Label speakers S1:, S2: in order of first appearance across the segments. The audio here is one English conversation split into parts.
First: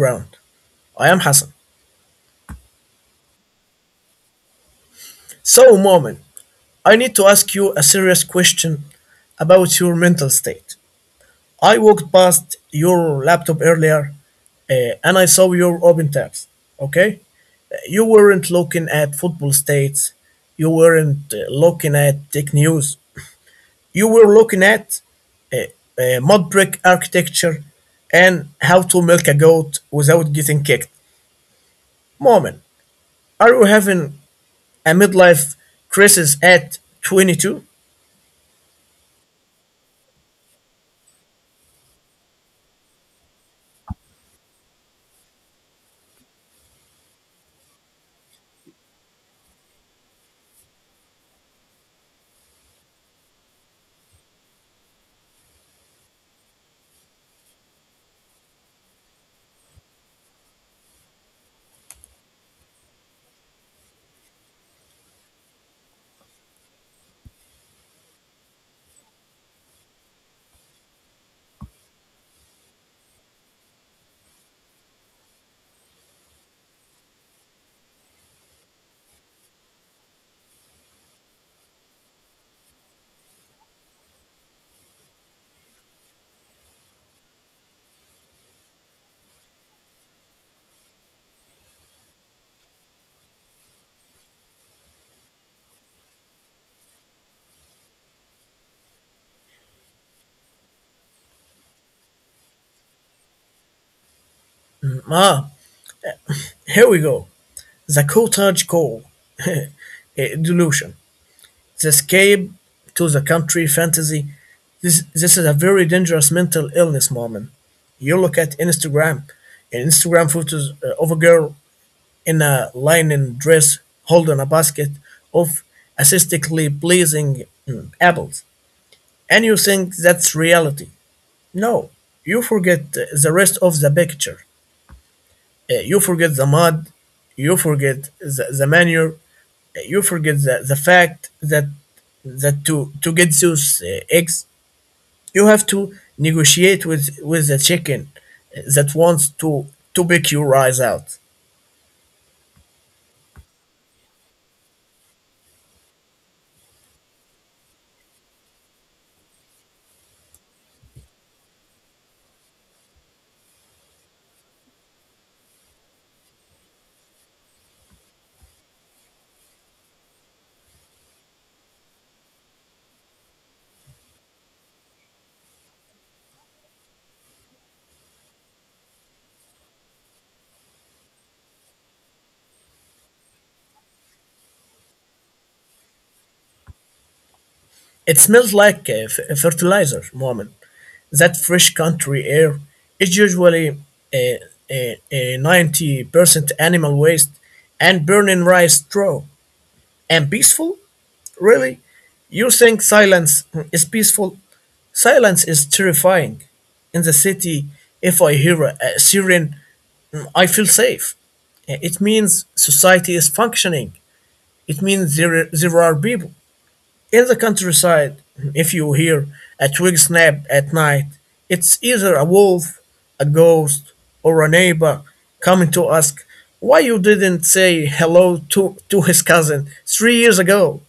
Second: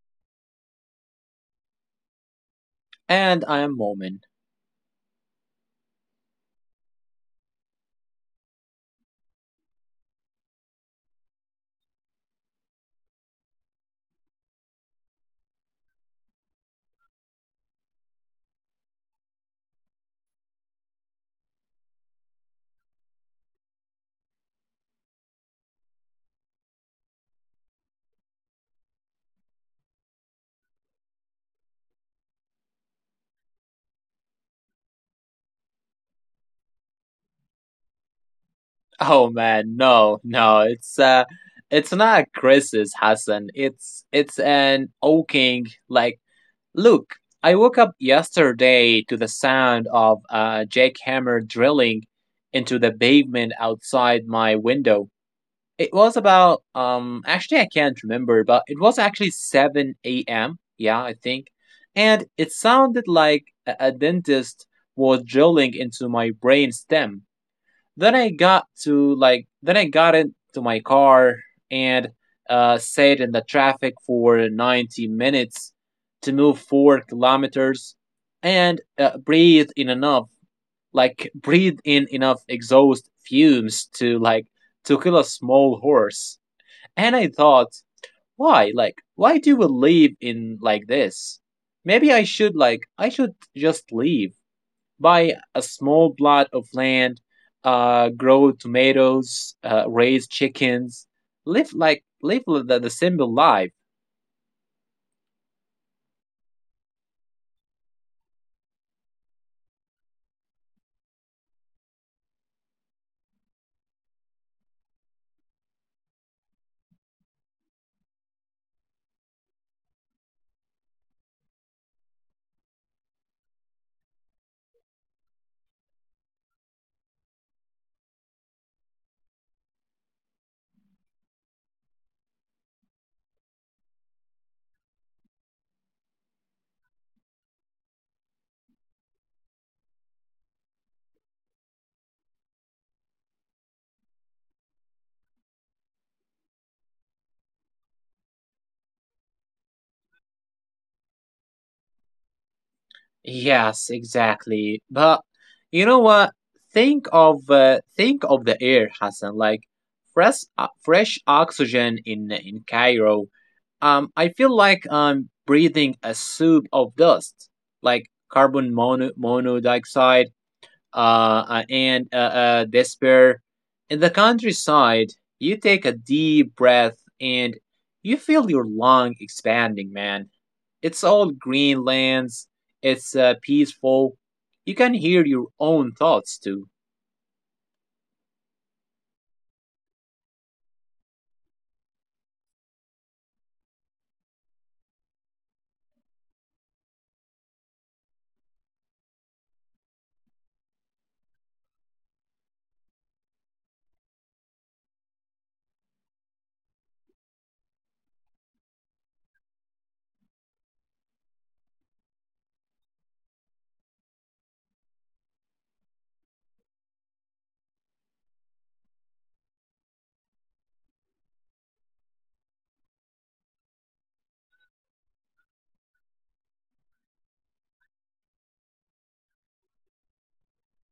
S1: Ground. I am Hassan.
S2: And I am Mormon.
S1: So, Moment, I need to ask you a serious question about your mental state. I walked past your laptop earlier and I saw your open tabs, okay? You weren't looking at football states, you weren't looking at tech news, you were looking at mud brick architecture and how to milk a goat without getting kicked. Moment. Are you having a midlife crisis at 22?
S2: Oh man, no, no, it's it's not Chris's Hassan. It's an oaking like look, I woke up yesterday to the sound of a jackhammer drilling into the pavement outside my window. It was about actually I can't remember, but it was actually seven AM, yeah, I think. And it sounded like a dentist was drilling into my brain stem. Then I got into my car and sat in the traffic for 90 minutes to move 4 kilometers and breathe in enough exhaust fumes to to kill a small horse. And I thought, why do we live in like this Maybe I should just leave, buy a small plot of land, grow tomatoes, raise chickens, live the simple life.
S1: Ah, here we go. The cottage core delusion. The escape to the country fantasy. This is a very dangerous mental illness, Mormon. You look at Instagram, Instagram photos of a girl in a linen dress holding a basket of aesthetically pleasing apples, and you think that's reality. No, you forget the rest of the picture. You forget the mud, you forget the manure, you forget the fact that to get those eggs, you have to negotiate with the chicken that wants to pick your eyes out.
S2: Yes, exactly. But you know what? Think of the air, Hassan. Like fresh fresh oxygen in Cairo. I feel like I'm breathing a soup of dust, like monoxide and despair. In the countryside, you take a deep breath and you feel your lung expanding, man. It's all green lands, it's peaceful. You can hear your own thoughts too.
S1: It smells like fertilizer, Mohammed. That fresh country air is usually a, a 90% animal waste and burning rice straw. And peaceful? Really? You think silence is peaceful? Silence is terrifying. In the city, if I hear a siren, I feel safe. It means society is functioning. It means there are people. In the countryside, if you hear a twig snap at night, it's either a wolf, a ghost, or a neighbor coming to ask why you didn't say hello to his cousin 3 years ago.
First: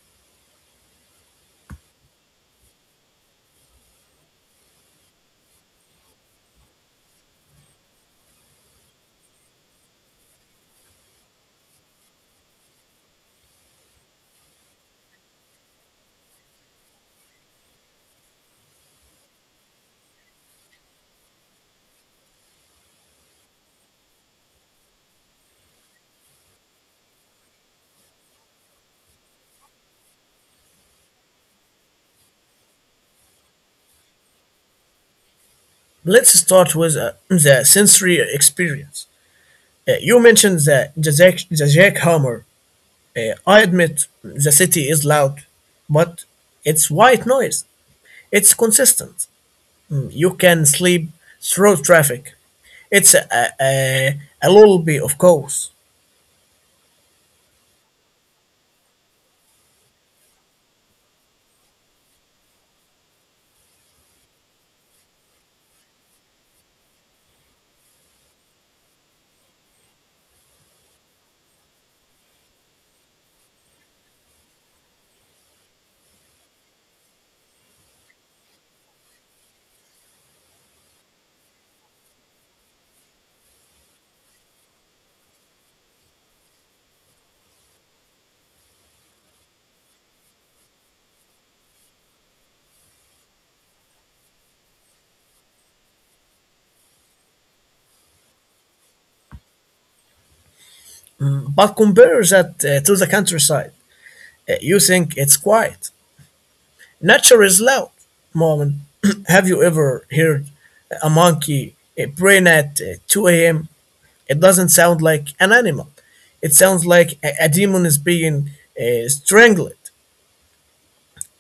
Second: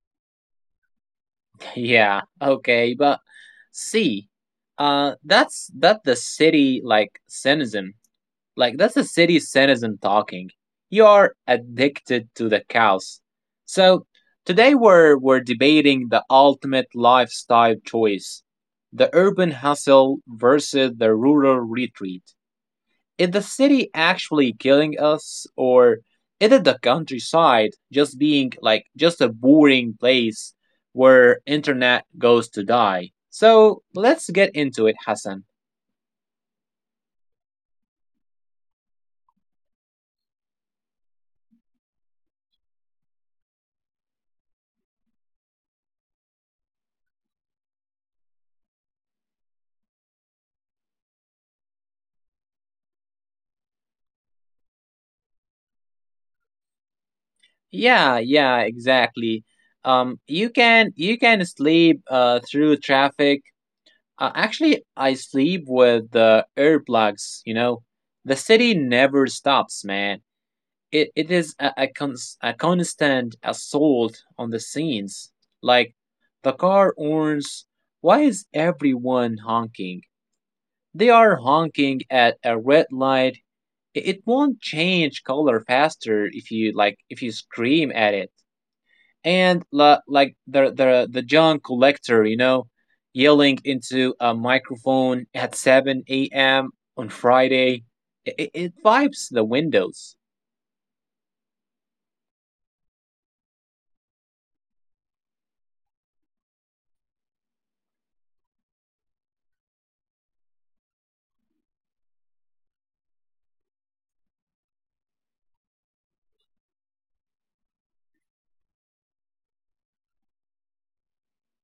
S2: Yeah, okay, but see, that's that the city like cynicism. Like that's a city citizen talking. You are addicted to the chaos. So today we're debating the ultimate lifestyle choice. The urban hustle versus the rural retreat. Is the city actually killing us, or is it the countryside just being like just a boring place where internet goes to die? So let's get into it, Hassan.
S1: Let's start with the sensory experience. You mentioned the jackhammer. I admit the city is loud, but it's white noise. It's consistent. You can sleep through traffic. It's a lullaby, of course.
S2: Yeah, yeah, exactly. You can sleep through traffic. Actually, I sleep with the earplugs. You know, the city never stops, man. It is a constant assault on the scenes. Like the car horns. Why is everyone honking? They are honking at a red light. It won't change color faster if you scream at it. And la, like the junk collector, you know, yelling into a microphone at 7 a.m. on Friday. It vibes the windows.
S1: But compare that to the countryside. You think it's quiet. Nature is loud. Moment, have you ever heard a monkey brain at 2 a.m.? It doesn't sound like an animal. It sounds like a demon is being strangled.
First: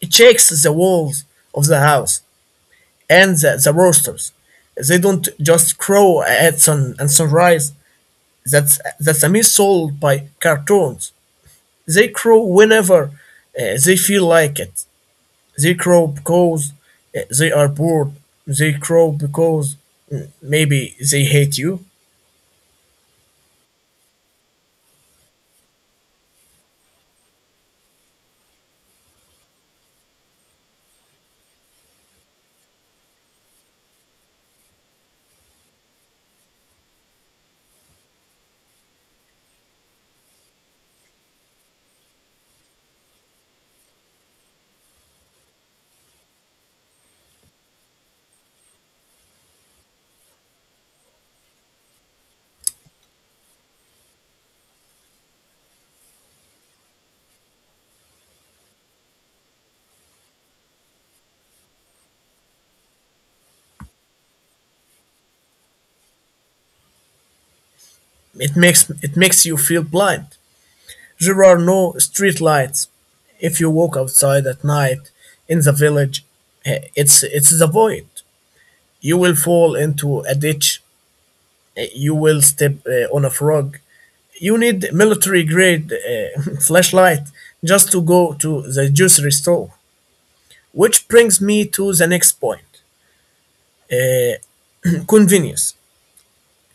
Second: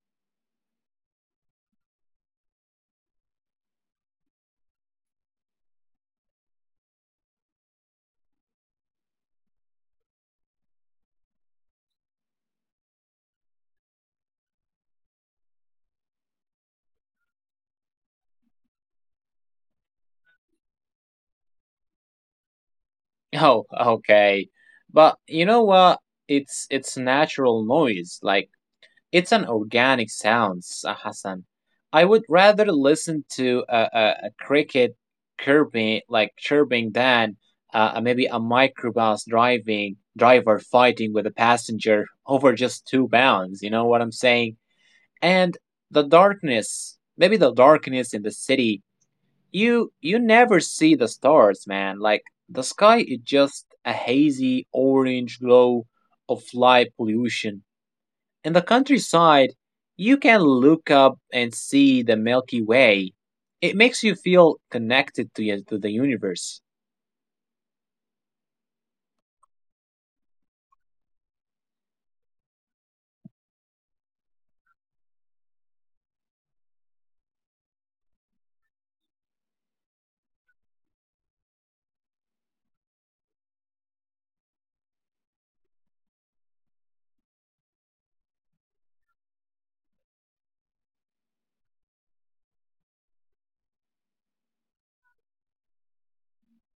S1: It shakes the walls of the house and the roosters. They don't just crow at sun and sunrise. That's a myth sold by cartoons. They crow whenever they feel like it. They crow because they are bored. They crow because maybe they hate you.
S2: Oh, okay, but you know what? It's natural noise. Like it's an organic sound, Hassan. I would rather listen to a cricket chirping, than maybe a microbus driving driver fighting with a passenger over just £2. You know what I'm saying? And the darkness, maybe the darkness in the city. You never see the stars, man. Like the sky is just a hazy orange glow of light pollution. In the countryside, you can look up and see the Milky Way. It makes you feel connected to the universe.
S1: It makes you feel blind. There are no streetlights. If you walk outside at night in the village, it's the void. You will fall into a ditch. You will step on a frog. You need military grade flashlight just to go to the grocery store. Which brings me to the next point: convenience.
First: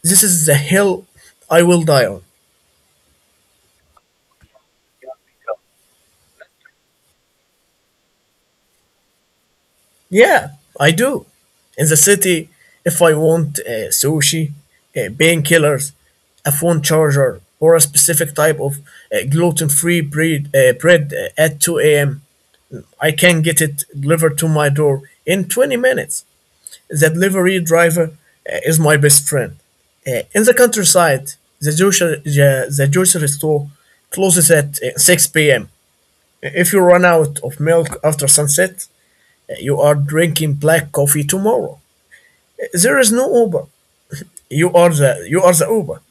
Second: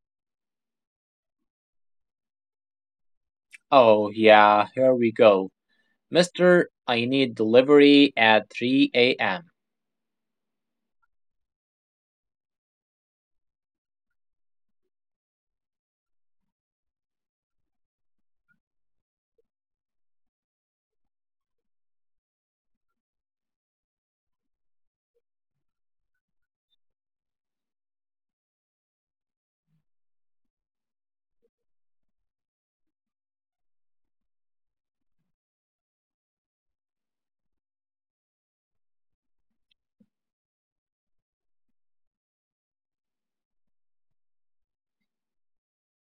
S1: This is the hill I will die on.
S2: Oh, yeah, here we go. Mister, I need delivery at 3 a.m.
S1: Yeah, I do. In the city, if I want sushi, painkillers, a phone charger, or a specific type of bread at 2 a.m., I can get it delivered to my door in 20 minutes. The delivery driver is my best friend. In the countryside, the grocery store closes at 6 p.m. If you run out of milk after sunset, you are drinking black coffee tomorrow. There is no Uber. You are the Uber.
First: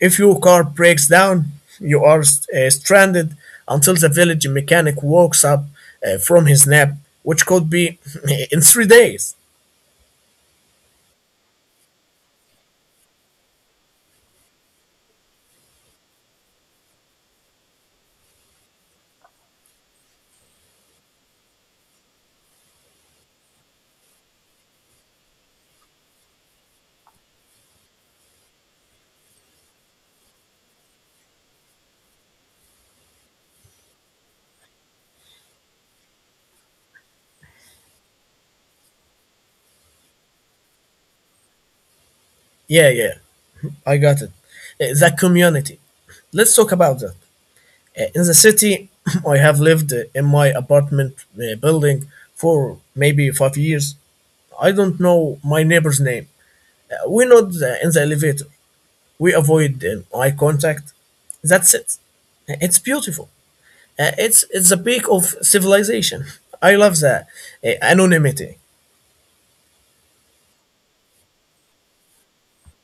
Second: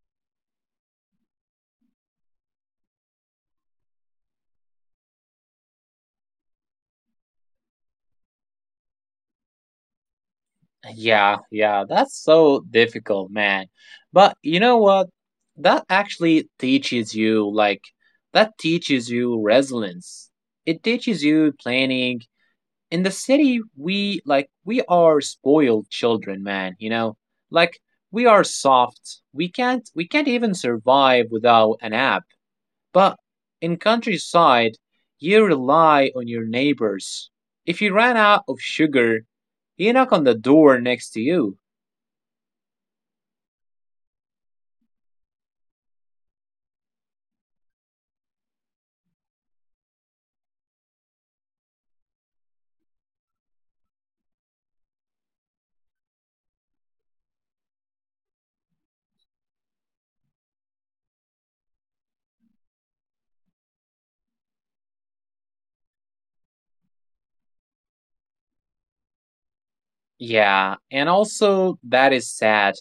S1: If your car breaks down, you are stranded until the village mechanic wakes up from his nap, which could be in 3 days.
S2: Yeah, yeah, that's so difficult, man. But you know what? That actually teaches you, like, that teaches you resilience. It teaches you planning. In the city, we are spoiled children, man, you know. Like we are soft, we can't even survive without an app. But in countryside, you rely on your neighbors. If you ran out of sugar, you knock on the door next to you.
S1: Yeah, yeah, I got it. The community. Let's talk about that. In the city, I have lived in my apartment building for maybe 5 years. I don't know my neighbor's name. We in the elevator. We avoid eye contact. That's it. It's beautiful. It's the peak of civilization. I love that anonymity.
S2: Yeah, and also that is sad,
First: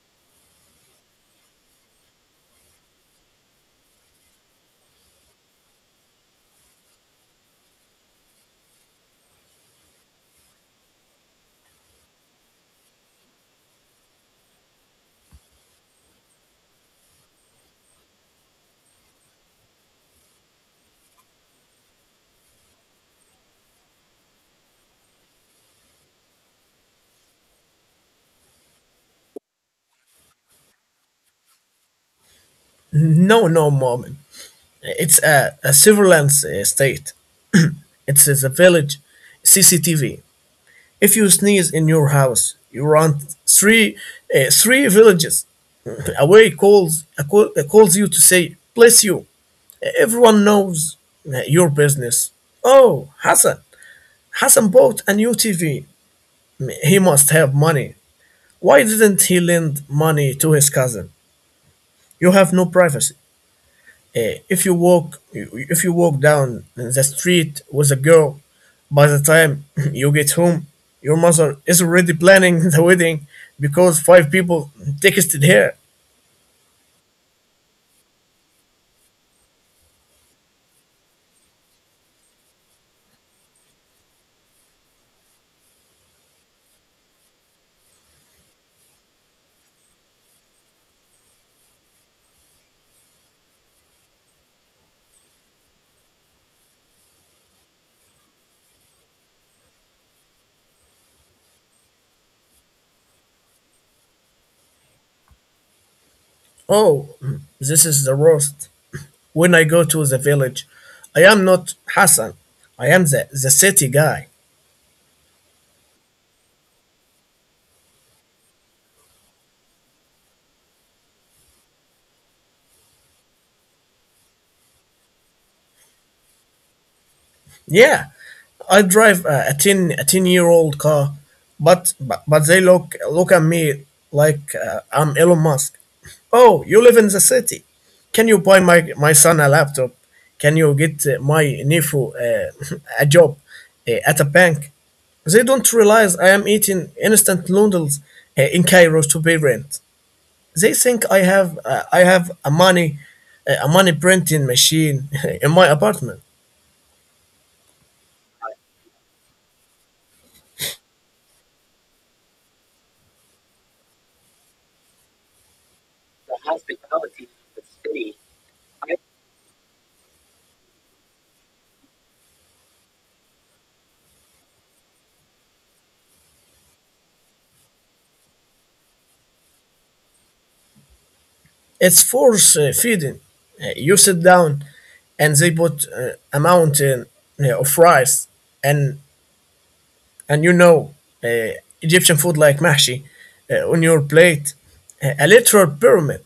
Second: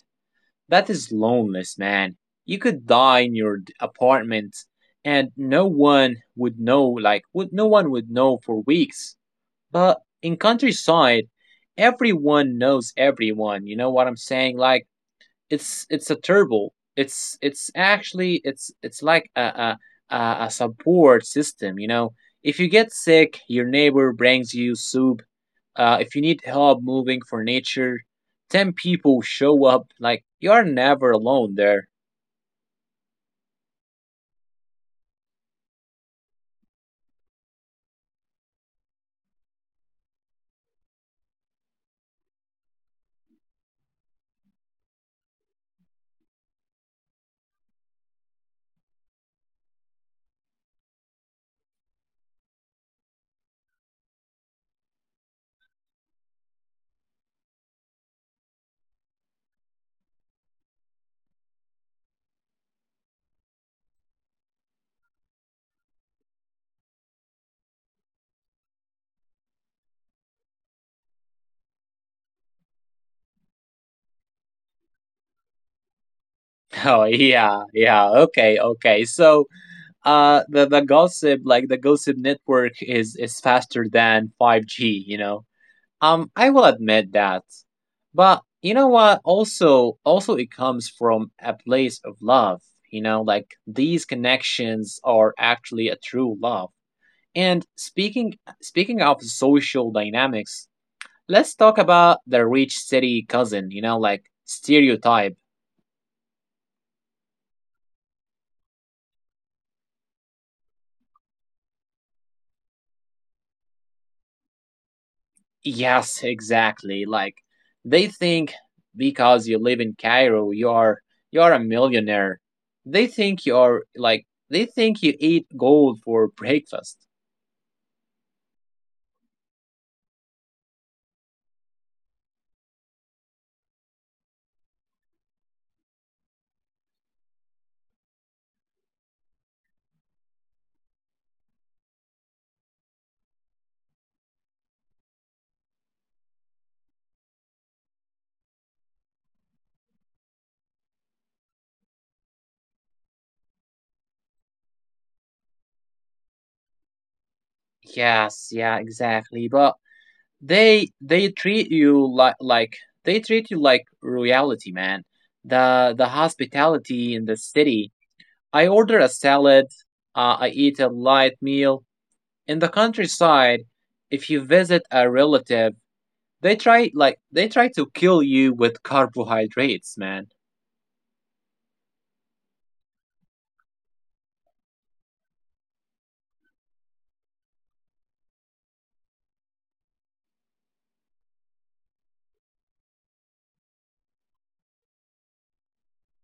S2: that is loneliness, man. You could die in your apartment and no one would know. Like would No one would know for weeks. But in countryside, everyone knows everyone. You know what I'm saying? Like it's a turbo. It's it's like a a support system. You know, if you get sick, your neighbor brings you soup. If you need help moving for nature, 10 people show up. Like you are never alone there.
S1: No, no, moment. It's a surveillance state. It's a village, CCTV. If you sneeze in your house, you run three three villages away. Calls calls you to say bless you. Everyone knows your business. Oh, Hassan! Hassan bought a new TV. He must have money. Why didn't he lend money to his cousin? You have no privacy. If you walk down the street with a girl by the time you get home, your mother is already planning the wedding because five people texted her.
S2: Oh yeah, yeah. Okay, okay. So the gossip network is faster than 5G, you know. I will admit that, but you know what? Also it comes from a place of love, you know. Like these connections are actually a true love. And speaking of social dynamics, let's talk about the rich city cousin, you know, like stereotype.
S1: Oh, this is the worst. When I go to the village, I am not Hassan, I am the city guy.
S2: Yes, exactly. Like they think because you live in Cairo, you're a millionaire. They think you're like they think you eat gold for breakfast.
S1: Yeah, I drive a 10-year-old car, but they look at me like I'm Elon Musk. Oh, you live in the city. Can you buy my my son a laptop? Can you get my nephew a job at a bank? They don't realize I am eating instant noodles in Cairo to pay rent. They think I have a money printing machine in my apartment.
S2: Yes, yeah, exactly. But they treat you like they treat you like royalty, man. The hospitality in the city. I order a salad. I eat a light meal. In the countryside, if you visit a relative, they try to kill you with carbohydrates, man.
S1: It's force feeding. You sit down, and they put a mountain of rice, and and you know uh, Egyptian food like mahshi on your plate, a literal pyramid,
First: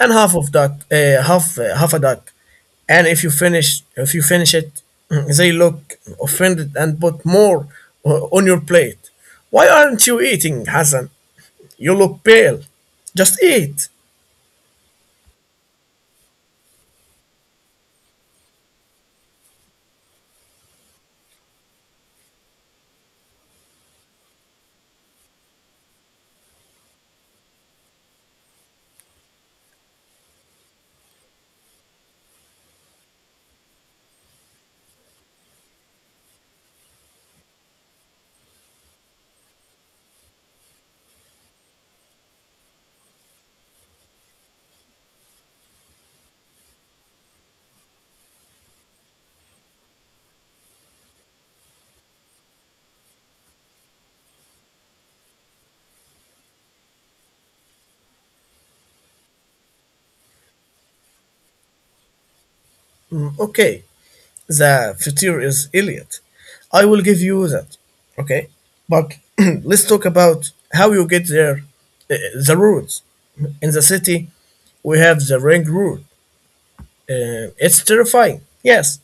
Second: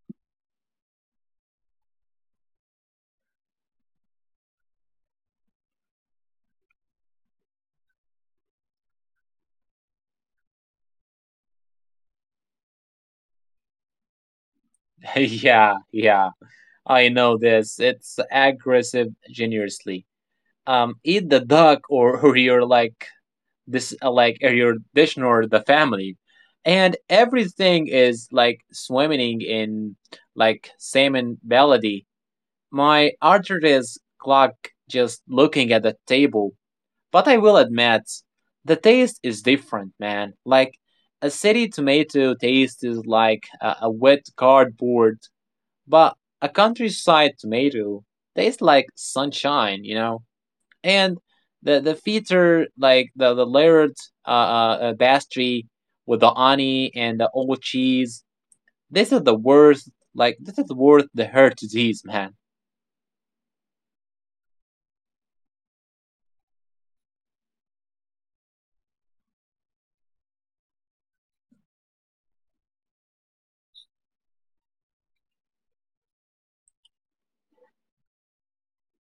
S1: and half of that, half a duck, and if you finish it, they look offended and put more on your plate. Why aren't you eating, Hassan? You look pale. Just eat.
S2: Yeah, yeah. I know this. It's aggressive generously. Eat the duck, or or you're like this like or your dish or the family. And everything is like swimming in like salmon melody. My arteries clog just looking at the table. But I will admit, the taste is different, man. Like a city tomato taste is like a wet cardboard, but a countryside tomato tastes like sunshine, you know. And the feature, like the layered pastry with the honey and the old cheese, this is the worst. Like this is worth the heart disease, man.
S1: Okay. The future is Elliot. I will give you that, okay? But let's talk about how you get there, uh, the roads. In the city, we have the ring road. It's terrifying, yes,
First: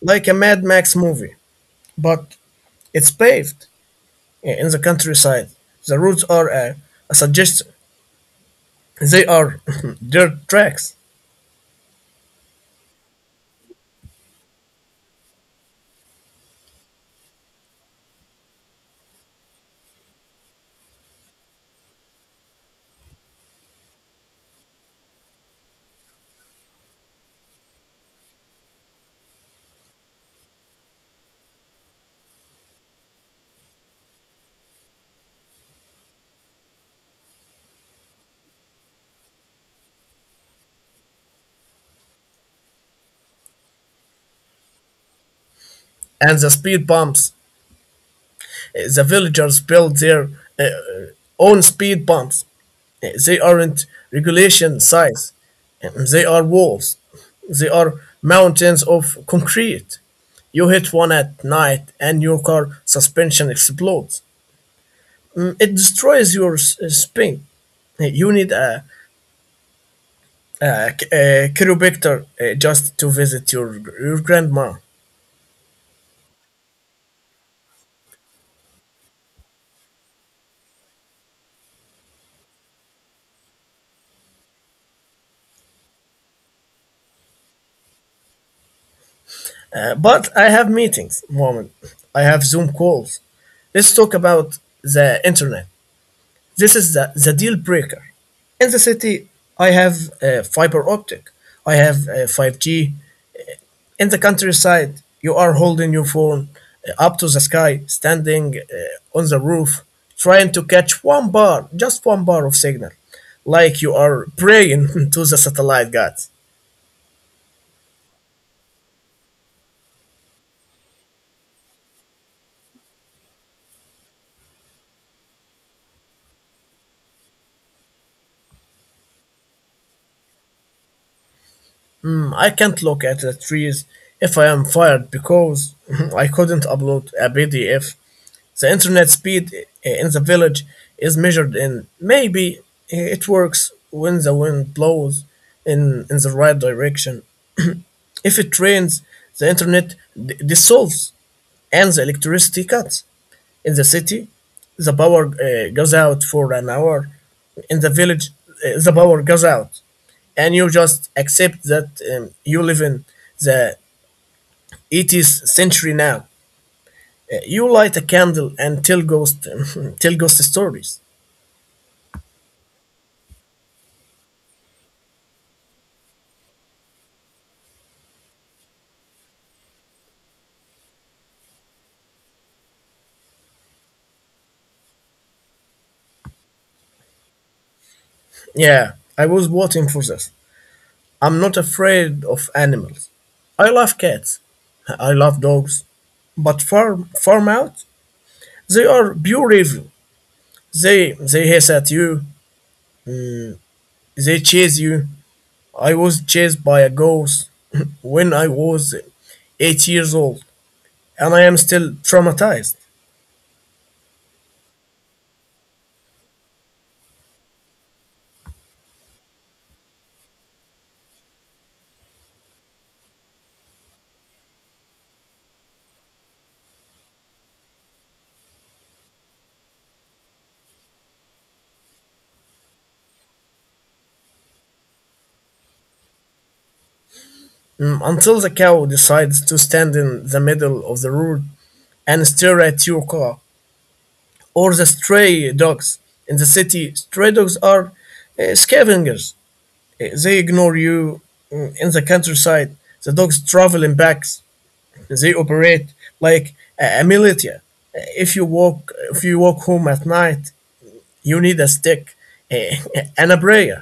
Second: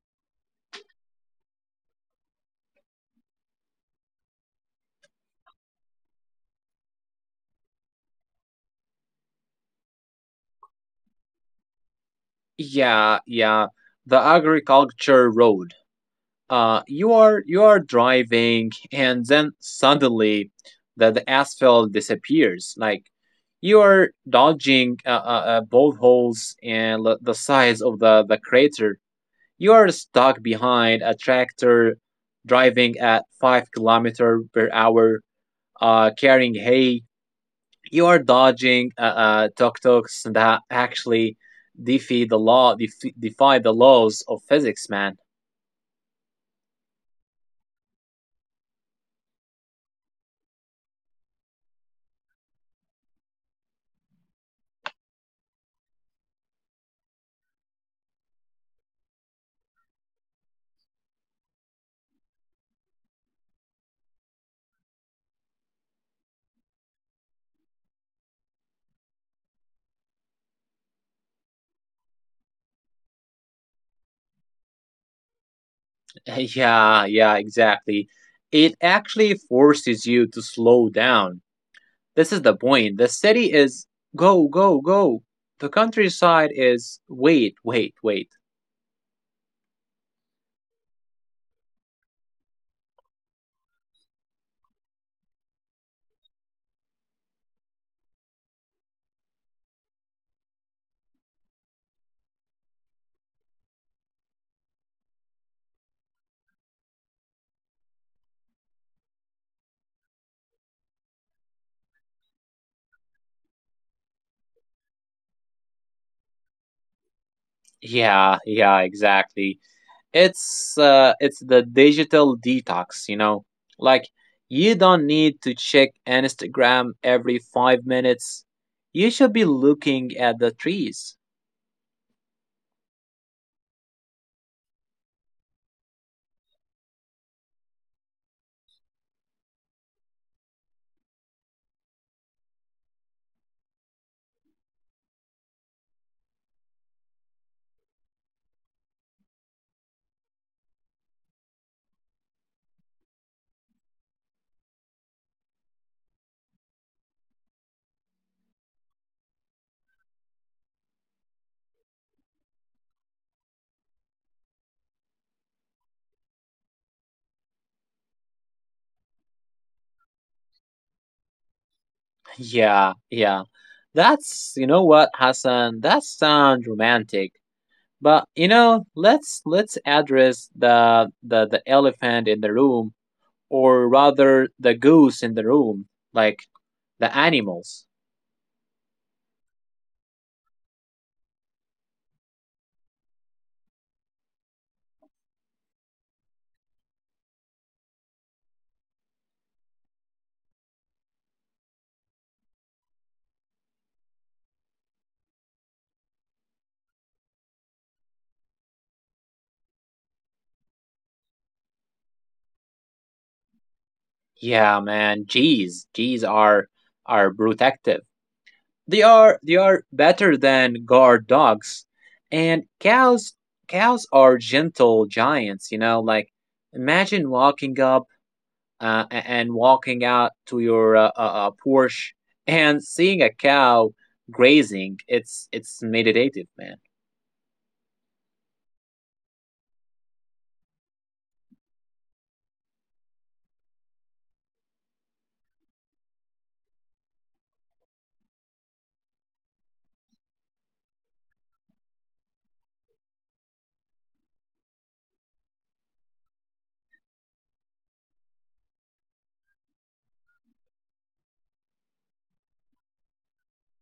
S1: like a Mad Max movie, but it's paved. Yeah, in the countryside. The roads are a suggestion. They are dirt tracks
S2: Yeah, yeah. The agriculture road. You are driving and then suddenly the asphalt disappears. Like you are dodging both holes and the size of the crater. You are stuck behind a tractor driving at 5 kilometer per hour, carrying hay. You are dodging tuk-tuks that actually defy the laws of physics, man.
S1: and the speed bumps. The villagers build their uh, own speed bumps. They aren't regulation size. They are walls. They are mountains of concrete. You hit one at night and your car suspension explodes. It destroys your spine. You need a chiropractor just to visit your grandma.
S2: Yeah, yeah, exactly. It actually forces you to slow down. This is the point. The city is go, go, go. The countryside is wait, wait, wait.
S1: But I have meetings, Mom. I have Zoom calls. Let's talk about the internet. This is the deal breaker. In the city, I have a fiber optic, I have a 5G. In the countryside, you are holding your phone up to the sky, standing on the roof, trying to catch one bar, just one bar of signal, like you are praying to the satellite gods.
S2: Yeah, yeah, exactly. It's it's the digital detox, you know. Like you don't need to check Instagram every 5 minutes. You should be looking at the trees.
S1: I can't look at the trees if I am fired because I couldn't upload a PDF. The internet speed in the village is measured in maybe it works when the wind blows in the right direction. If it rains, the dissolves and the electricity cuts. In the city, the power goes out for an hour. In the village, the power goes out and you just accept that you live in the 80th century now. You light a candle and tell ghost tell ghost stories.
S2: Yeah, yeah. That's, you know what, Hassan, that sounds romantic. But you know, let's address the elephant in the room, or rather the goose in the room, like the animals.
S1: Yeah, I was waiting for this. I'm not afraid of animals. I love cats. I love dogs. But farm out, they are pure evil. They they hiss at you. They chase you. I was chased by a ghost when I was 8 years old, and I am still traumatized.
S2: Yeah, man, G's are protective. They are better than guard dogs. And cows are gentle giants, you know. Like imagine walking up and walking out to your Porsche and seeing a cow grazing. It's meditative, man.
S1: Mm, until the cow decides to stand in the middle of the road and stare at your car, or the stray dogs. In the city, stray dogs are scavengers. They ignore you. Mm, in the countryside, the dogs travel in packs. They operate like a militia. Uh, If you walk, if you walk home at night, you need a stick uh, and a prayer.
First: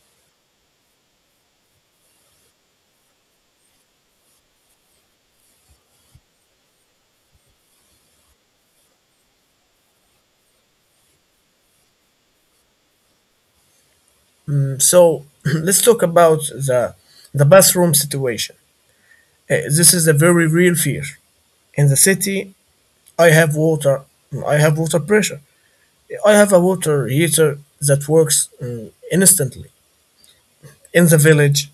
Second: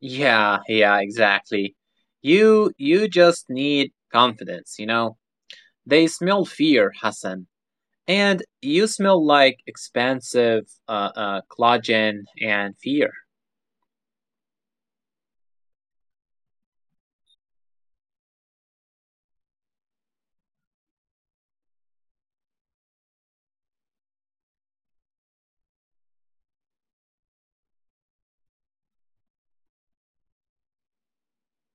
S2: Yeah, yeah, exactly. You just need confidence, you know. They smell fear, Hassan, and you smell like expansive collagen and fear.
S1: Mm, so let's talk about the the bathroom situation. This is a very real fear. In the city, I have water. I have water pressure. I have a water heater that works instantly. In the village,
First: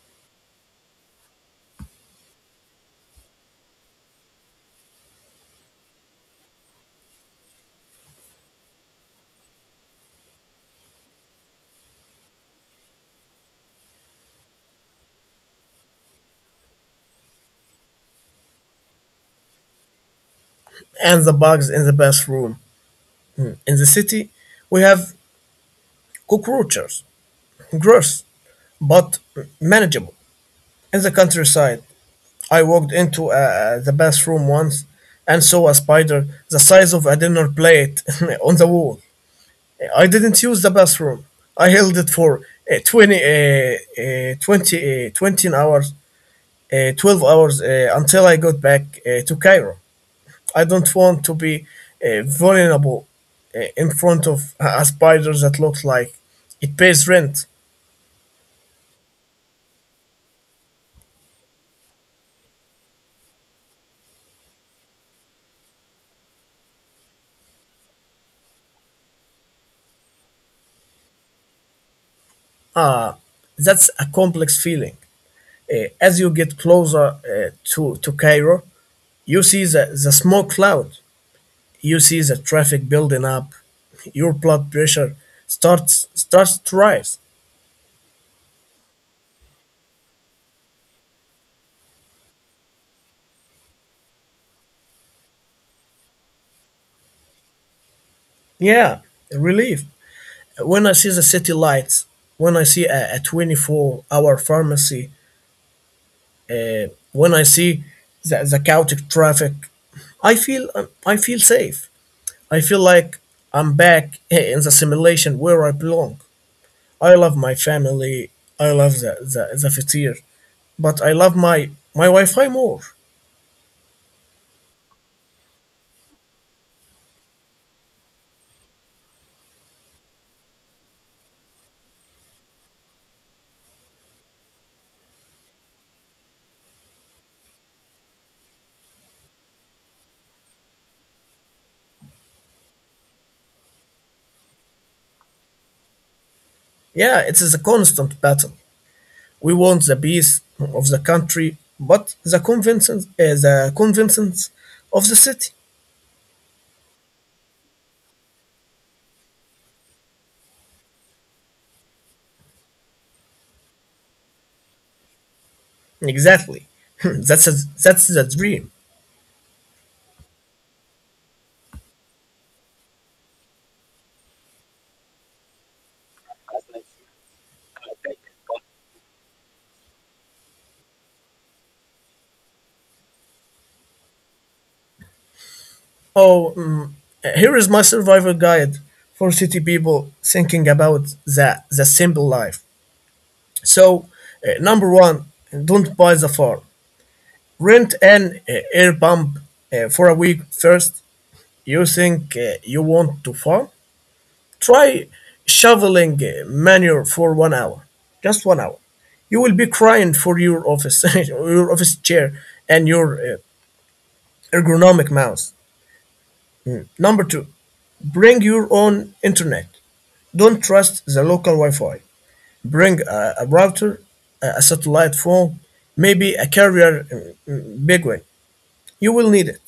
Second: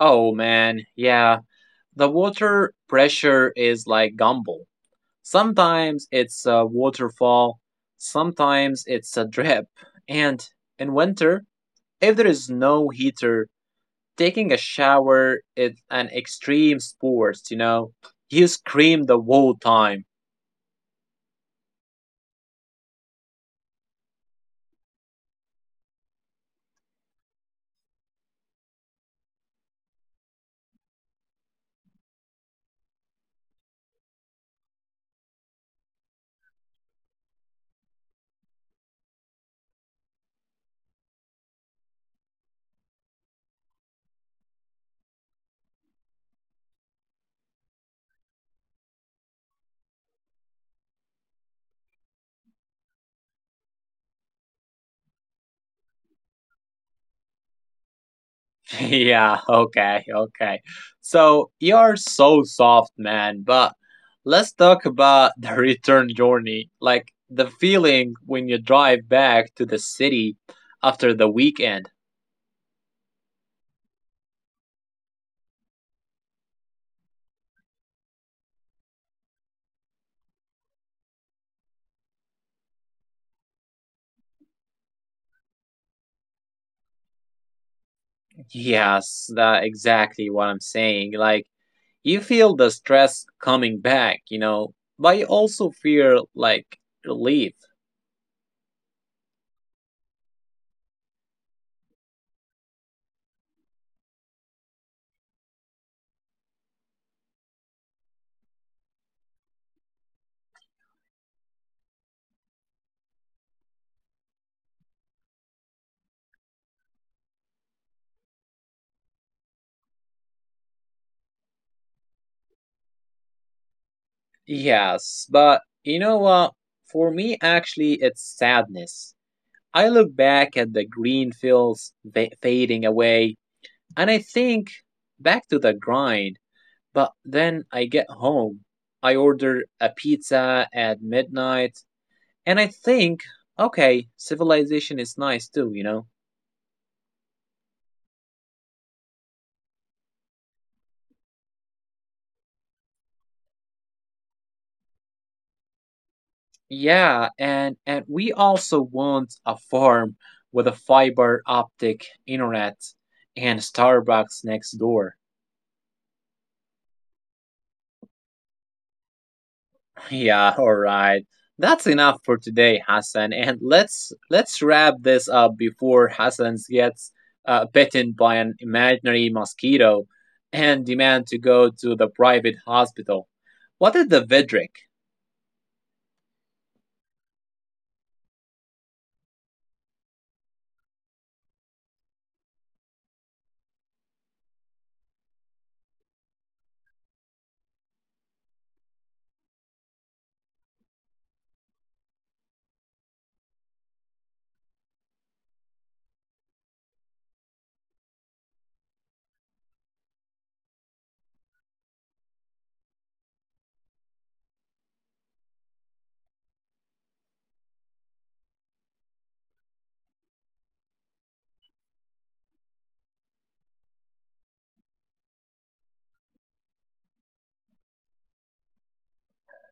S2: Oh man, yeah. The water pressure is like gumball. Sometimes it's a waterfall, sometimes it's a drip. And in winter, if there is no heater, taking a shower is an extreme sport, you know? You scream the whole time.
S1: and the bugs in the bathroom. In the city, we have cockroaches, gross but manageable. In the countryside, I walked into the bathroom once and saw a spider the size of a dinner plate on the wall. I didn't use the bathroom. I held it for 20 hours 12 hours until I got back to Cairo. I don't want to be vulnerable in front of a spider that looks like it pays rent.
S2: Yeah, okay, okay. So you're so soft, man, but let's talk about the return journey. Like the feeling when you drive back to the city after the weekend.
S1: That's a complex feeling. As you get closer to Cairo, you see the smoke cloud, you see the traffic building up, your blood pressure starts to rise.
S2: Yes, that exactly what I'm saying. Like you feel the stress coming back, you know, but you also feel like relief.
S1: Yeah, relief. When I see the city lights, when I see a 24-hour pharmacy. When I see the chaotic traffic, I feel safe. I feel like I'm back in the simulation where I belong. I love my family. I love the fatir, but I love my my Wi-Fi more.
S2: Yes, but you know what? For me, actually, it's sadness. I look back at the green fields fading away, and I think, back to the grind. But then I get home, I order a pizza at midnight, and I think, okay, civilization is nice too, you know.
S1: Yeah, it is a constant battle. We want the peace of the country, but the conventions of the city.
S2: Yeah, and we also want a farm with a fiber optic internet and Starbucks next door.
S1: Exactly. that's a, that's the dream.
S2: Yeah, all right. That's enough for today, Hassan. And let's wrap this up before Hassan gets bitten by an imaginary mosquito and demand to go to the private hospital. What is the Vidric?
S1: Oh, mm, here is my survival guide for city people thinking about the simple life. So, number one, don't buy the farm. Rent an air pump for a week first. You think you want to farm? Try shoveling manure for 1 hour, just 1 hour. You will be crying for your office, your office chair, and your ergonomic mouse. Number two, bring your own internet. Don't trust the local Wi Fi. Bring a router, a satellite phone, maybe a carrier big one. You will need it.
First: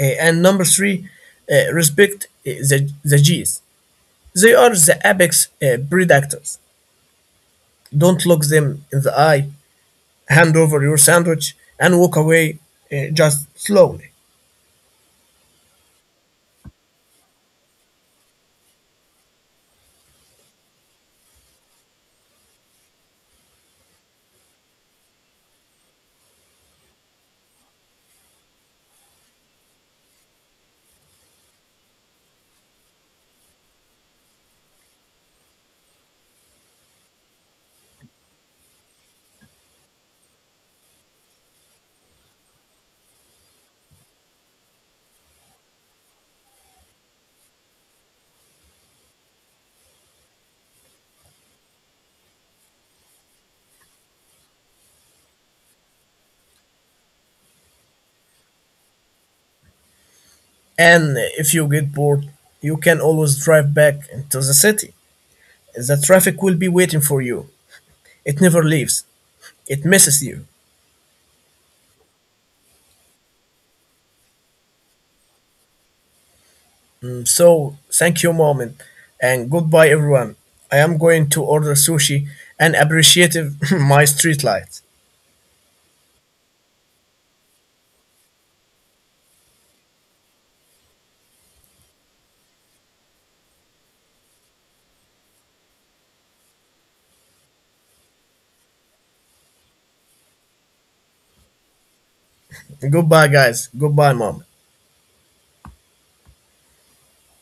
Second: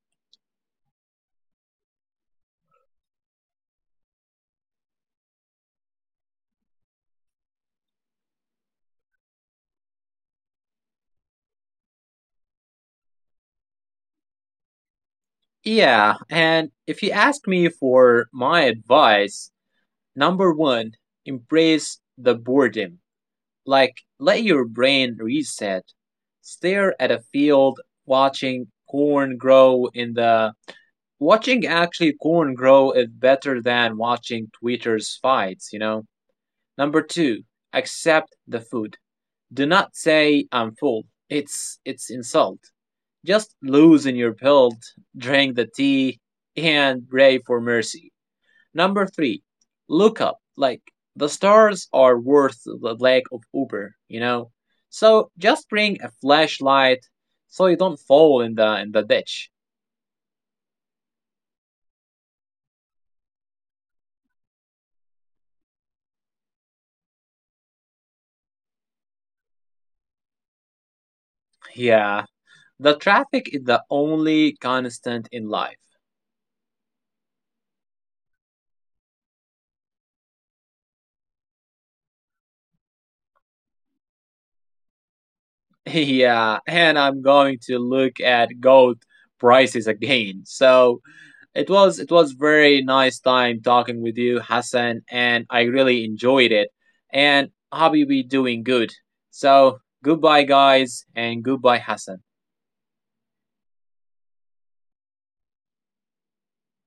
S1: And number three, respect the G's. They are the apex predators. Don't look them in the eye, hand over your sandwich, and walk away just slowly.
S2: Yeah, and if you ask me for my advice, number one, embrace the boredom. Like, let your brain reset. Stare at a field watching corn grow in the. Watching actually corn grow is better than watching tweeters fights, you know? Number two, accept the food. Do not say I'm full. It's insult. Just loosen your belt, drink the tea, and pray for mercy. Number three, look up. Like the stars are worth the lack of Uber, you know? So just bring a flashlight so you don't fall in the ditch.
S1: And if you get bored, you can always drive back into the city. The traffic will be waiting for you. It never leaves, it misses you.
S2: Yeah. The traffic is the only constant in life.
S1: So, thank you, Moment, and goodbye, everyone. I am going to order sushi and appreciate my street lights.
S2: Yeah, and I'm going to look at gold prices again. So it was very nice time talking with you, Hassan, and I really enjoyed it. And Habibi doing good. So goodbye, guys, and goodbye, Hassan.
S1: Goodbye, guys. Goodbye, Moment.